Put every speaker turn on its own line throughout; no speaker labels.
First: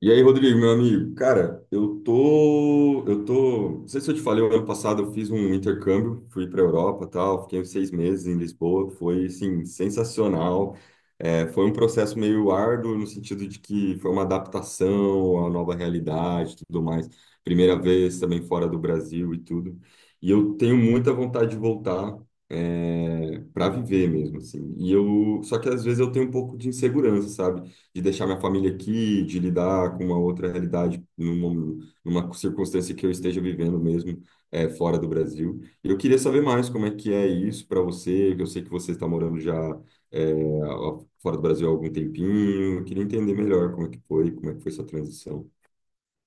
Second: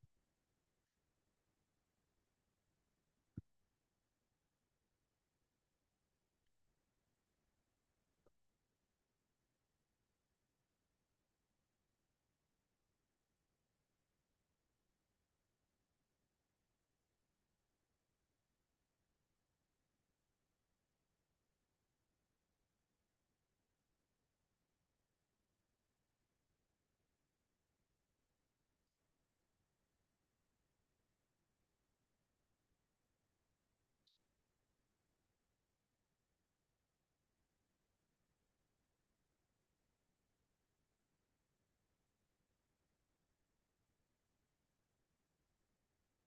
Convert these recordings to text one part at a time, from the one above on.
E aí, Rodrigo, meu amigo, cara, eu tô, não sei se eu te falei, o ano passado eu fiz um intercâmbio, fui para Europa, tal, fiquei uns 6 meses em Lisboa, foi, assim, sensacional. É, foi um processo meio árduo no sentido de que foi uma adaptação à nova realidade, e tudo mais. Primeira vez também fora do Brasil e tudo. E eu tenho muita vontade de voltar. É, para viver mesmo assim. E eu, só que às vezes eu tenho um pouco de insegurança, sabe? De deixar minha família aqui, de lidar com uma outra realidade numa circunstância que eu esteja vivendo mesmo, fora do Brasil. E eu queria saber mais como é que é isso para você, que eu sei que você está morando já, é, fora do Brasil há algum tempinho. Eu queria entender melhor como é que foi, como é que foi essa transição.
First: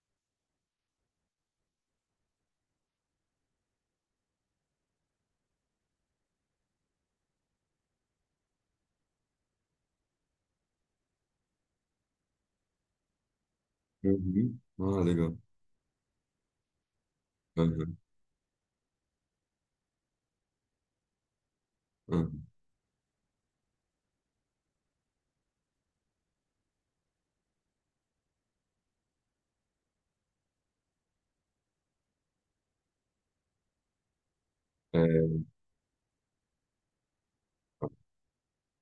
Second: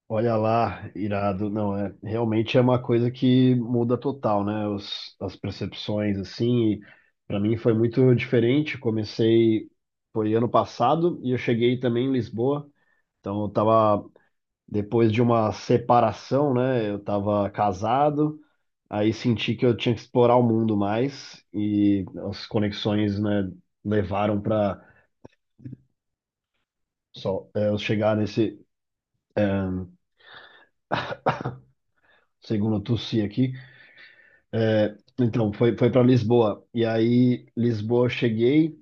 Olha lá, irado. Não, realmente é uma coisa que muda total, né? As percepções, assim. E pra mim foi muito diferente. Foi ano passado e eu cheguei também em Lisboa. Então eu tava
Uhum. Ah,
depois de
legal.
uma separação, né? Eu tava
Uhum.
casado, aí senti que eu tinha que explorar o mundo mais e as
Uhum.
conexões, né, levaram para eu chegar nesse segundo Tussi aqui. É,
É,
então, foi, foi para Lisboa. E aí, Lisboa, eu cheguei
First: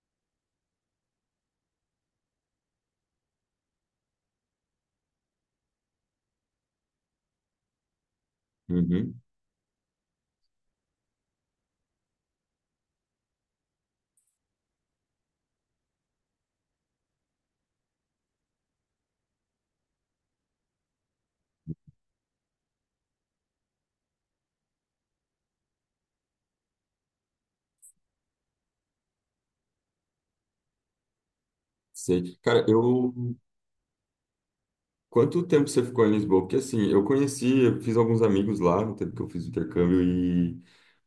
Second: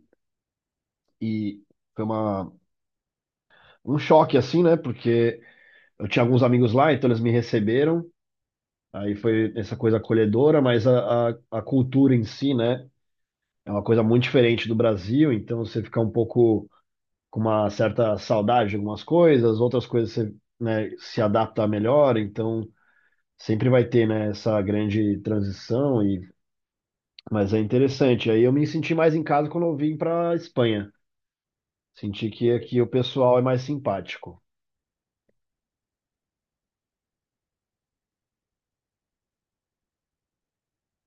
e foi um choque, assim, né? Porque eu tinha alguns amigos lá, então eles me receberam. Aí
uhum,
foi essa coisa acolhedora, mas a cultura em si, né? É uma coisa muito diferente do Brasil, então você fica um pouco com uma certa saudade de algumas coisas, outras coisas você, né, se adapta melhor, então sempre vai ter, né, essa grande transição. E mas é interessante. Aí eu me senti mais em casa quando eu vim para Espanha. Senti
sei.
que
Cara,
aqui o
eu.
pessoal é mais simpático.
Quanto tempo você ficou em Lisboa? Porque assim, eu conheci, eu fiz alguns amigos lá no tempo que eu fiz o intercâmbio e,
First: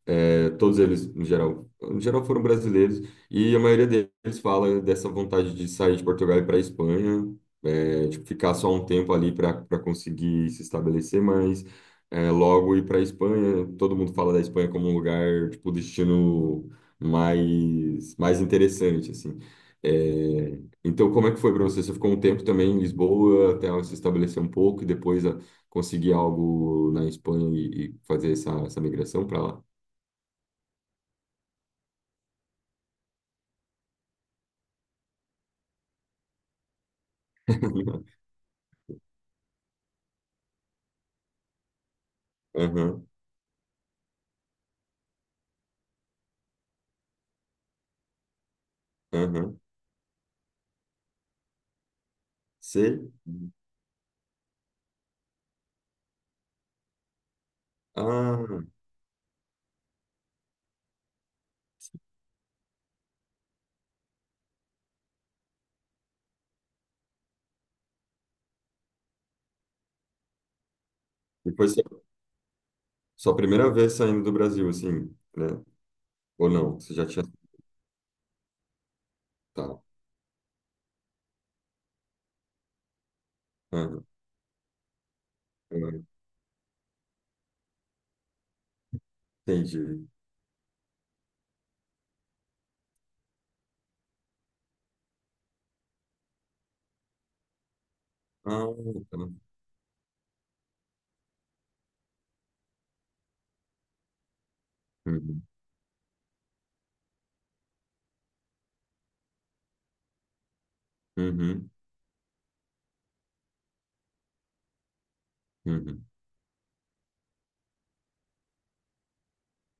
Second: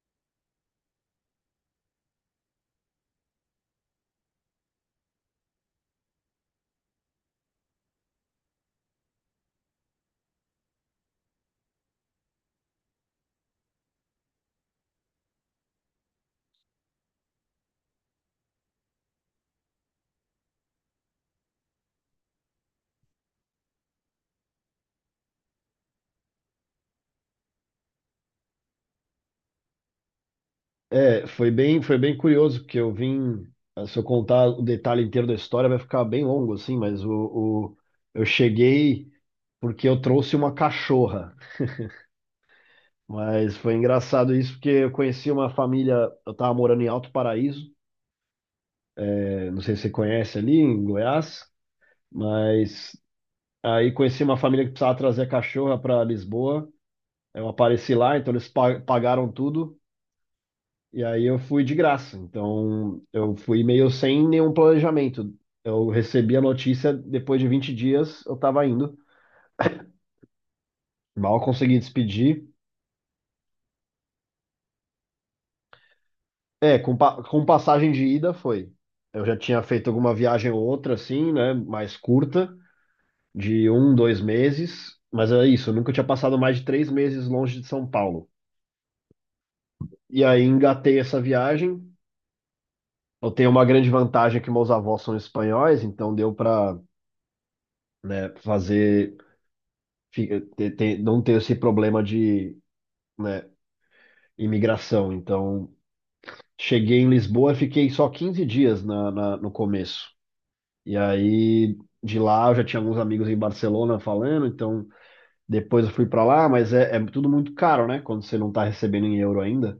É, todos eles, em geral foram brasileiros, e a maioria deles fala dessa vontade de sair de Portugal e para a Espanha, é, tipo, ficar só um tempo ali para conseguir se estabelecer, mas, logo ir para a Espanha. Todo mundo fala da Espanha como um lugar, tipo, o destino mais interessante, assim. É, então, como é que foi para você? Você ficou um tempo também em Lisboa, até se estabelecer um pouco, e depois ah, conseguir algo na Espanha e fazer essa, essa migração para lá?
É, foi bem curioso, porque eu vim. Se eu contar o detalhe inteiro da história, vai ficar bem longo, assim, mas eu cheguei porque eu trouxe uma cachorra.
Aham,
Mas foi engraçado isso, porque eu conheci uma família. Eu estava morando em Alto Paraíso, é, não
aham.
sei se você conhece ali, em Goiás, mas
Sei.
aí conheci uma família que precisava trazer a cachorra para Lisboa. Eu apareci lá, então eles
Ah,
pagaram tudo. E aí eu fui de graça. Então eu fui meio sem nenhum planejamento. Eu recebi a notícia depois de 20 dias, eu tava indo. Mal
e foi
consegui
sua,
despedir.
sua primeira vez saindo do Brasil, assim, né? Ou não?
É,
Você
com,
já tinha.
com passagem de ida foi. Eu já tinha
Tá.
feito alguma viagem ou outra, assim, né? Mais curta, de um,
Aham,
dois meses. Mas é isso, eu nunca tinha
aham.
passado mais de três meses longe de São Paulo.
Entendi.
E aí engatei essa viagem. Eu tenho uma grande vantagem, é que meus avós são espanhóis, então deu para, né,
Ah,
fazer,
tá.
não ter esse problema de, né, imigração.
Uhum,
Então, cheguei em Lisboa, fiquei só 15 dias no começo. E
uhum,
aí de lá eu já tinha alguns amigos em Barcelona falando, então depois eu
uhum.
fui para lá, mas é, é tudo muito caro, né, quando você não tá recebendo em euro ainda.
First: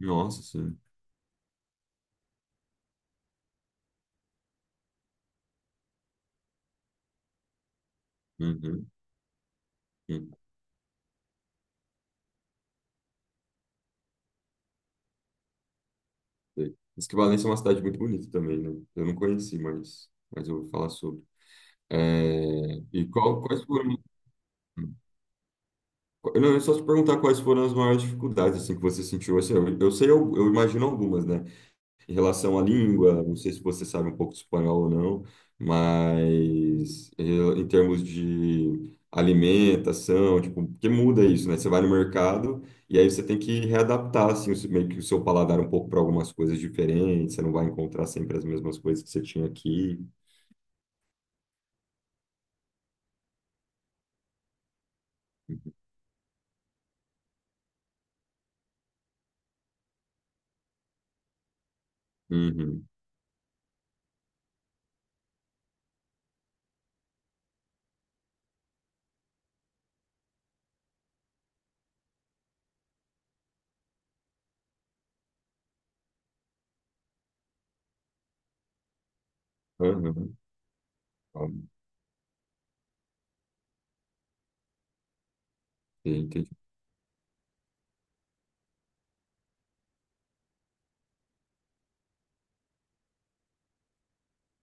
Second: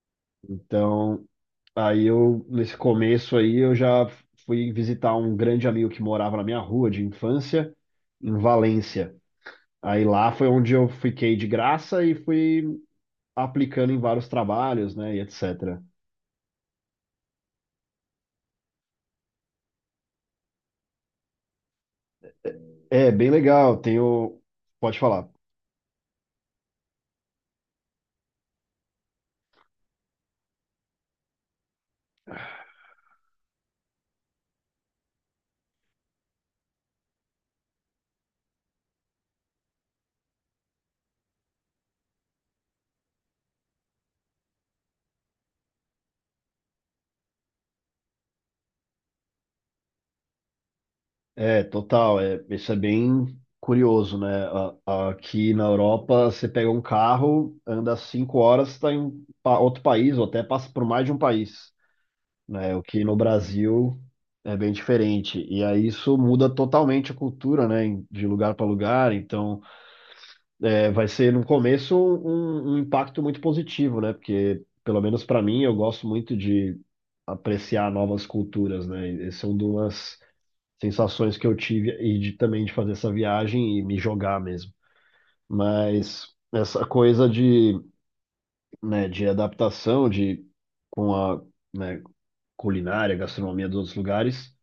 Nossa, sim.
Então, aí eu nesse começo aí eu já fui visitar um grande amigo que morava na minha rua de infância em
Uhum,
Valência. Aí lá
uhum.
foi onde eu fiquei de graça e fui aplicando em vários trabalhos, né, e etc.
Sei. Diz que Valência é uma cidade muito bonita também, né? Eu não conheci, mas eu vou falar sobre. É, e
É, bem
qual, quais
legal,
foram.
tenho... Pode falar.
Eu não, eu só te perguntar quais foram as maiores dificuldades assim, que você sentiu. Assim, eu sei, eu imagino algumas, né? Em relação à língua, não sei se você sabe um pouco de espanhol ou não, mas em termos de alimentação, tipo, porque muda isso, né? Você vai no mercado e aí você tem que readaptar, assim, o seu- meio que o seu paladar um pouco para algumas coisas diferentes, você não vai encontrar sempre as mesmas coisas que você tinha aqui.
É, total, é, isso é bem curioso, né? Aqui na Europa, você pega um carro, anda cinco horas, está em outro país, ou até passa por mais de um país, né? O
Uhum,
que no Brasil é bem diferente. E aí isso muda totalmente a cultura, né? De lugar para lugar, então... é, vai ser no começo um impacto muito positivo, né? Porque, pelo menos para mim, eu gosto muito de apreciar novas culturas, né? E são é
uhum,
sensações que eu
óbvio.
tive e de, também de fazer essa viagem e me jogar mesmo.
Sim,
Mas
entendi.
essa coisa de, né, de adaptação de com a, né, culinária, gastronomia dos outros lugares,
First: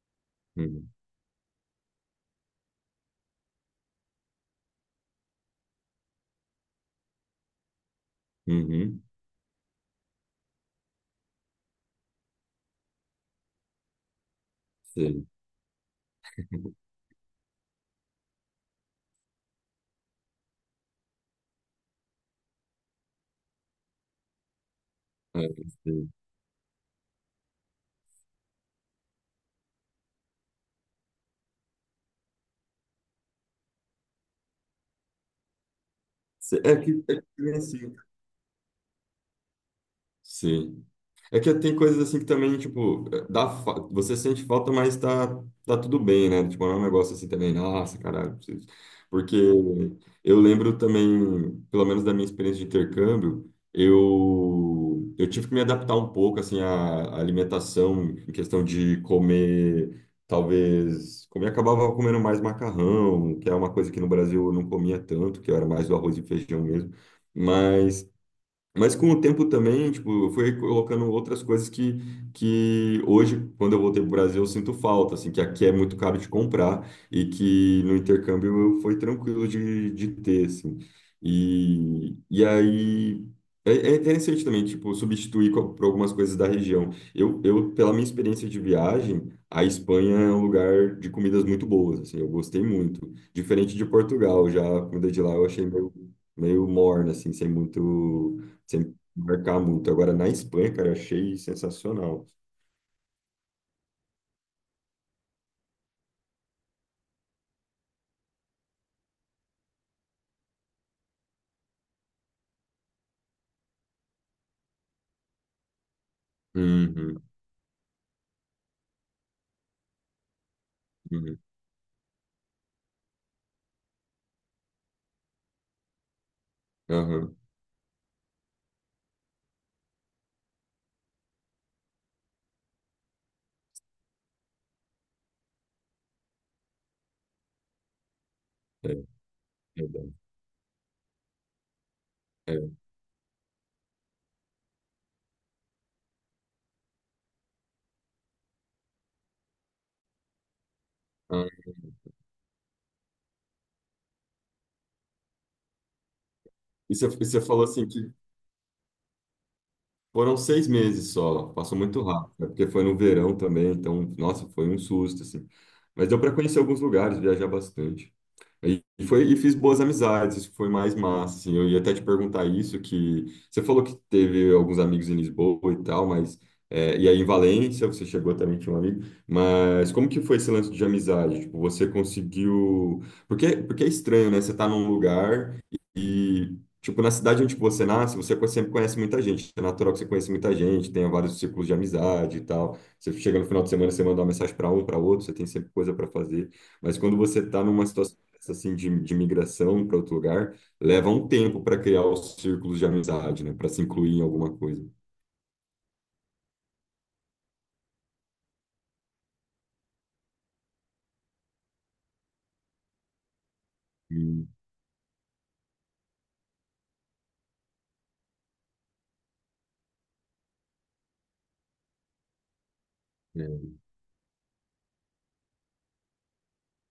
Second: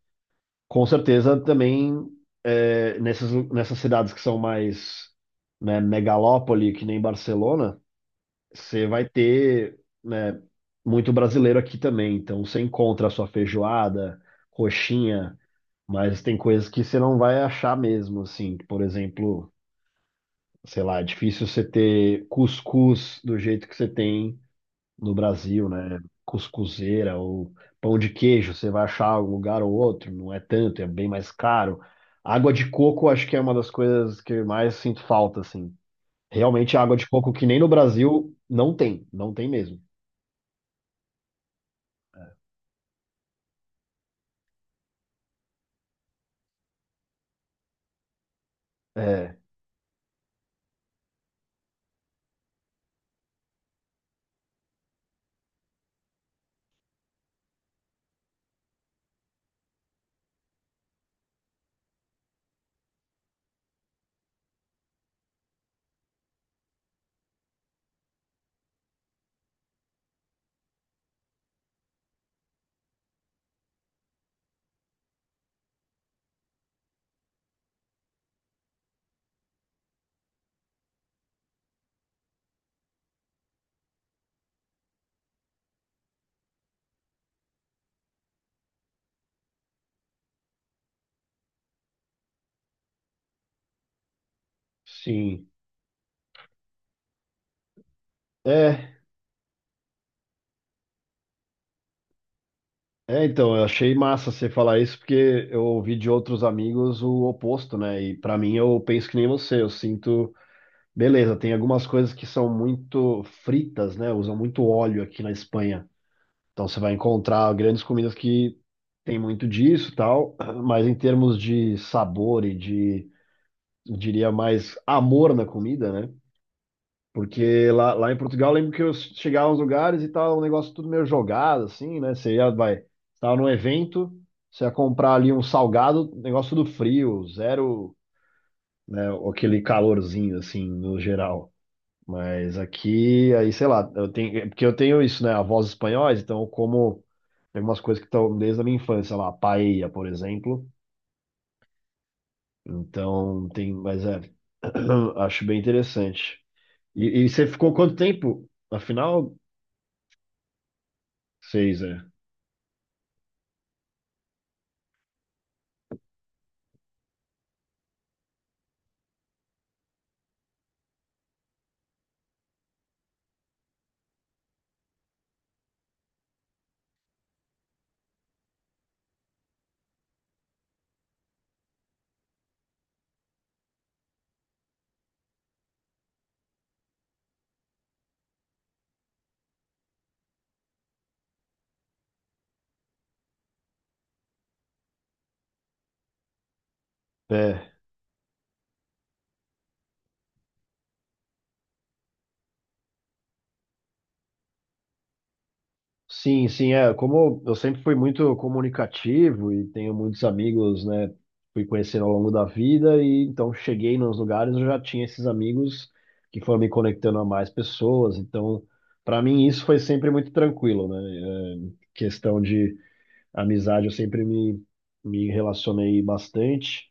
com
Uhum,
certeza também é, nessas cidades que são mais, né, megalópole, que nem Barcelona, você
uhum,
vai ter, né, muito brasileiro aqui também. Então você encontra a sua feijoada,
sei.
coxinha, mas tem coisas que você não vai achar mesmo, assim. Por exemplo, sei lá, é difícil você ter cuscuz do jeito que você tem no
É,
Brasil, né?
sei.
Cuscuzeira ou pão de queijo, você vai achar em um lugar ou outro, não é tanto, é bem mais caro. Água de coco, acho que é uma das coisas que eu mais sinto falta, assim.
Sei. É
Realmente, água
que,
de
é que,
coco que
nem
nem no
assim,
Brasil não tem, não tem mesmo.
sim. É que tem coisas assim que também, tipo, dá, fa- você sente falta, mas tá, tá tudo bem, né? Tipo, não é um negócio assim também, nossa, caralho, preciso. Porque
É.
eu lembro também, pelo menos da minha experiência de intercâmbio, eu tive que me adaptar um pouco, assim, à, à alimentação, em questão de comer, talvez, comer, acabava comendo mais macarrão, que é uma coisa que no Brasil eu não comia tanto, que eu era mais do arroz e feijão mesmo. Mas com o tempo também, tipo, eu fui colocando outras coisas que hoje, quando eu voltei para o Brasil, eu sinto falta, assim, que aqui é muito caro de comprar e que no intercâmbio eu- foi tranquilo de ter, assim. E aí, é, é interessante também, tipo, substituir co- por algumas coisas da região. Eu, pela minha experiência de viagem, a Espanha é um lugar de comidas muito boas, assim, eu gostei muito. Diferente de Portugal, já a comida de lá eu
Sim.
achei meio, meio morna, assim, sem muito sempre
É,
marcar muito. Agora, na Espanha, cara, eu achei sensacional.
é, então, eu achei massa você falar isso, porque eu ouvi de outros amigos o oposto, né? E pra mim, eu penso que nem você, eu sinto, beleza, tem algumas coisas que são muito fritas, né? Usam muito óleo aqui na Espanha. Então você vai
Uhum,
encontrar grandes comidas que tem muito disso, e tal, mas em termos
uhum,
de sabor e de, eu diria mais amor na comida, né?
aham,
Porque lá, lá em Portugal, eu lembro que eu chegava aos lugares e tal, um negócio tudo meio jogado, assim, né? Você ia, vai, estava num evento, você ia comprar ali um salgado, negócio tudo frio, zero,
é,
né? Aquele
verdade,
calorzinho, assim, no geral. Mas
é.
aqui, aí, sei lá, eu tenho, é porque eu tenho isso, né? Avós espanhóis, então eu como, tem algumas coisas que estão desde a minha infância, lá, paella, por exemplo.
Ah,
Então, tem, mas é, acho bem interessante.
e
E
você
você
falou
ficou
assim
quanto
que
tempo? Afinal,
foram 6 meses só, passou
seis, é.
muito rápido, né? Porque foi no verão também, então, nossa, foi um susto, assim. Mas deu para conhecer alguns lugares, viajar bastante. E foi, e fiz boas amizades, isso que foi mais massa, assim. Eu ia até te perguntar isso, que você falou que teve alguns amigos em Lisboa e tal, mas... é, e aí em Valência, você chegou também, tinha um amigo, mas como que foi esse lance de amizade? Tipo, você conseguiu... Porque, porque é estranho, né? Você tá num lugar e, tipo, na cidade onde você nasce, você co- sempre conhece muita gente. É natural que você conheça muita gente, tenha vários círculos de amizade e tal. Você chega no final de semana, você manda uma mensagem para um, para outro, você tem sempre coisa para fazer. Mas quando você está
É.
numa situação assim de migração para outro lugar leva um tempo para criar os círculos de amizade, né? Para se incluir em alguma coisa.
Sim, sim, é. Como eu sempre fui muito comunicativo e tenho muitos amigos, né? Fui conhecendo ao longo da vida, e então cheguei nos
Hum,
lugares, eu já tinha esses amigos que foram me conectando a mais pessoas. Então, para mim, isso foi sempre muito tranquilo, né? É, questão de
é,
amizade, eu sempre me relacionei bastante,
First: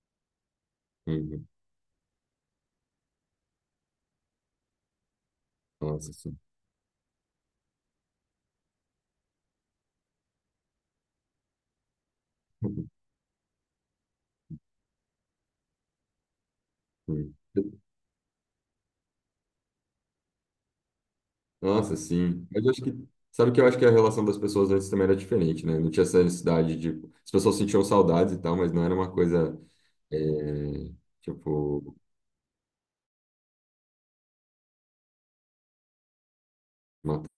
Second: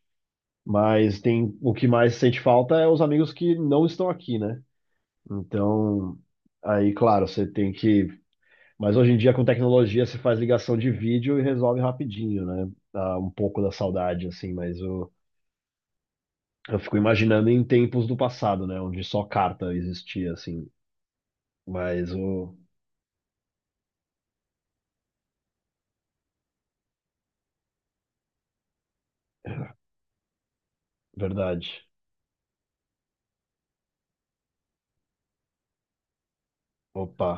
mas
uhum.
tem, o que mais sente falta é os amigos que não estão aqui, né?
Nossa,
Então,
sim.
aí, claro, você tem que... Mas hoje em dia, com tecnologia, se faz ligação de vídeo e resolve rapidinho, né? Dá um pouco da saudade, assim, mas eu fico
Hum.
imaginando em tempos do passado, né? Onde só carta existia, assim.
Nossa,
Mas
sim.
o.
Mas eu acho que sabe que eu acho que a relação das pessoas antes também era diferente, né? Não tinha essa necessidade de as pessoas sentiam saudades e tal, mas não era uma coisa, é,
Verdade.
tipo uma
Opa.